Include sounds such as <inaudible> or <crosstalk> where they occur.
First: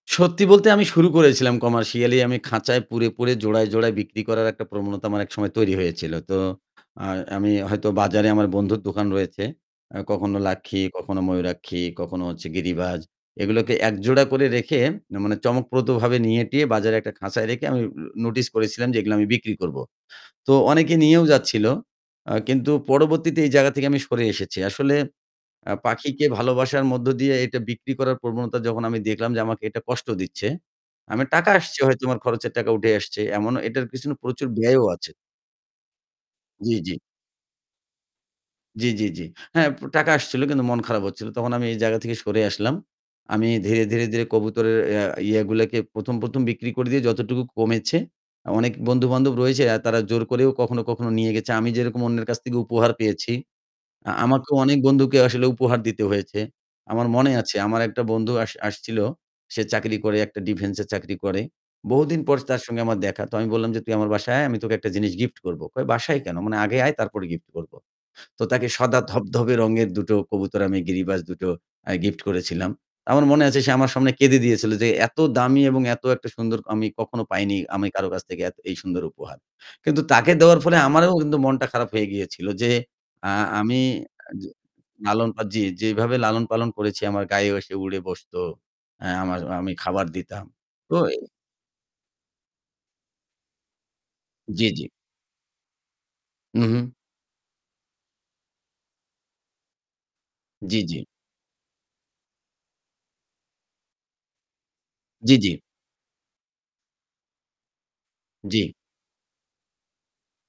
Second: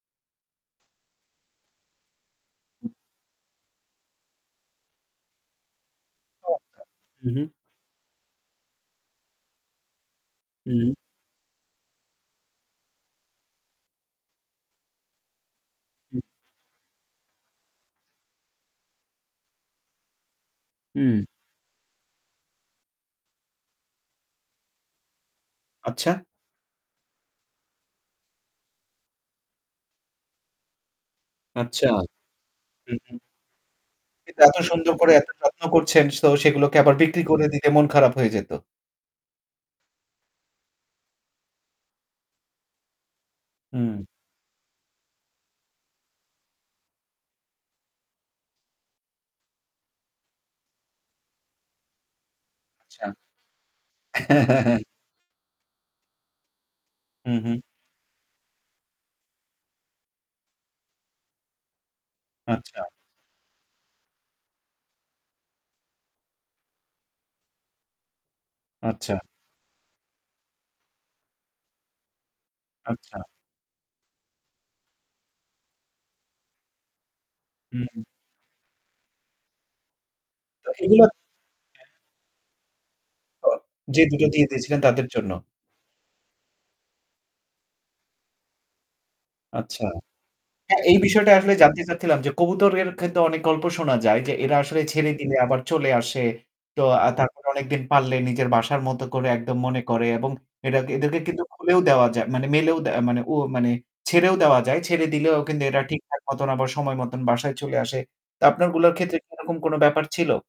সত্যি বলতে, আমি শুরু করেছিলাম কমার্শিয়ালি, আমি খাঁচায় হুম। পুরে, পুরে জোড়ায় জোড়ায় বিক্রি করার একটা প্রবণতা আমার একসময় তৈরি হয়েছিল। তো <unintelligible> আ হু, হু। আমি হয়তো বাজারে, আমার বন্ধুর দোকান রয়েছে, কখনো লাক্ষী, হুম। কখনো ময়ূরপঙ্খী, কখনো হচ্ছে গিরিবাজ। এগুলোকে এক জোড়া করে রেখে, মানে, চমকপ্রদভাবে হুম। নিয়ে-টিয়ে সাজিয়ে বাজারে একটা খাঁচায় রেখে আমি নোটিস করেছিলাম যে এগুলো আমি বিক্রি করব। তো অনেকে হুম। নিয়েও যাচ্ছিল। আ কিন্তু পরবর্তীতে এই জায়গা থেকে আমি সরে এসেছি। আসলে আ আচ্ছা। পাখিকে ভালোবাসার মধ্য দিয়ে এটা বিক্রি করার প্রবণতা যখন আমি দেখলাম যে আমাকে এটা কষ্ট দিচ্ছে, আমার টাকা আসছে, আচ্ছা। হয়তো আমার খরচের টাকা উঠে হু, হু। আসছে। এমনও এটার পেছনে কিন্তু প্রচুর এত ব্যয়ও সুন্দর আছে। করে এত যত্ন করছেন সো জ্বি, সেগুলোকে জ্বি। আবার বিক্রি করে দিলে মন খারাপ হয়ে যেত। জী, জী, জী। হ্যাঁ, টাকা আসছিল, কিন্তু মন খারাপ হচ্ছিল। তখন আমি এই জায়গা থেকে সরে আসলাম। আমি ধীরে, হুম। ধীরে, ধীরে কবুতরের আ ইয়েগুলোকে ১ম, ১ম বিক্রি করে দিয়ে যতটুকু কমেছে। অনেক বন্ধুবান্ধব রয়েছে, তারা জোর করেও কখনো, কখনো নিয়ে গেছে। আমি যেরকম অন্যের কাছ থেকে উপহার আচ্ছা। পেয়েছি, আ আমাকেও অনেক <laughs> বন্ধুকে আসলে উপহার দিতে হয়েছে। আমার মনে হুম, আছে, হুম। আমার একটা বন্ধু আস আসছিল। সে চাকরি করে, একটা ডিফেন্সে চাকরি করে। বহুদিন পর তার আচ্ছা। সঙ্গে আমার দেখা। তো আমি বললাম যে, "তুই আমার বাসায় আয়, আমি তোকে একটা জিনিস গিফট করব।" কয়, "বাসায় কেন?" "মানে আগে আয়, তারপরে গিফট করব।" তো তাকে সাদা আচ্ছা। ধবধবে রঙের দুটো কবুতর, আমি গিরিবাজ দুটো, আ গিফট করেছিলাম। আচ্ছা। আমার মনে আছে, সে আমার সামনে কেঁদে দিয়েছিল যে এত দামি এবং এত একটা সুন্দর, আমি কখনো পাইনি হুম, আমি হুম। কারো কাছ থেকে এই সুন্দর উপহার। কিন্তু তাকে দেওয়ার তো পরে এগুলো আমারও কিন্তু মনটা খারাপ হয়ে গিয়েছিল যে, আ তো আমি যে দুটো যে দিয়ে দিয়েছিলেন, তাদের লালন জন্য? আ জি, জি। যেভাবে লালন-পালন করেছি, আমার গায়েও এসে উড়ে বসত। আ আমার আমি আচ্ছা। খাবার দিতাম। হ্যাঁ, তো এই বিষয়টা আসলে জানতে চাচ্ছিলাম যে কবুতরের ক্ষেত্রে অনেক গল্প শোনা যায় যে এরা জ্বি, আসলে জ্বি। ছেড়ে দিলে আবার চলে আসে। তো উঁহুঁ। আ তারপর কতদিন পাললে নিজের বাসার মতো করে একদম মনে করে, এবং এরা জ্বি, জ্বি। এদেরকে কিন্তু খুলেও দেওয়া যায়, মানে মেলেও দে মানে ও মানে ছেড়েও দেওয়া যায়। ছেড়ে জ্বি, দিলেও জ্বি। কিন্তু এরা ঠিকঠাক মতো আবার সময়মতো বাসায় চলে আসে। তো জ্বি। আপনারগুলোর ক্ষেত্রে কি এরকম কোনো ব্যাপার ছিল?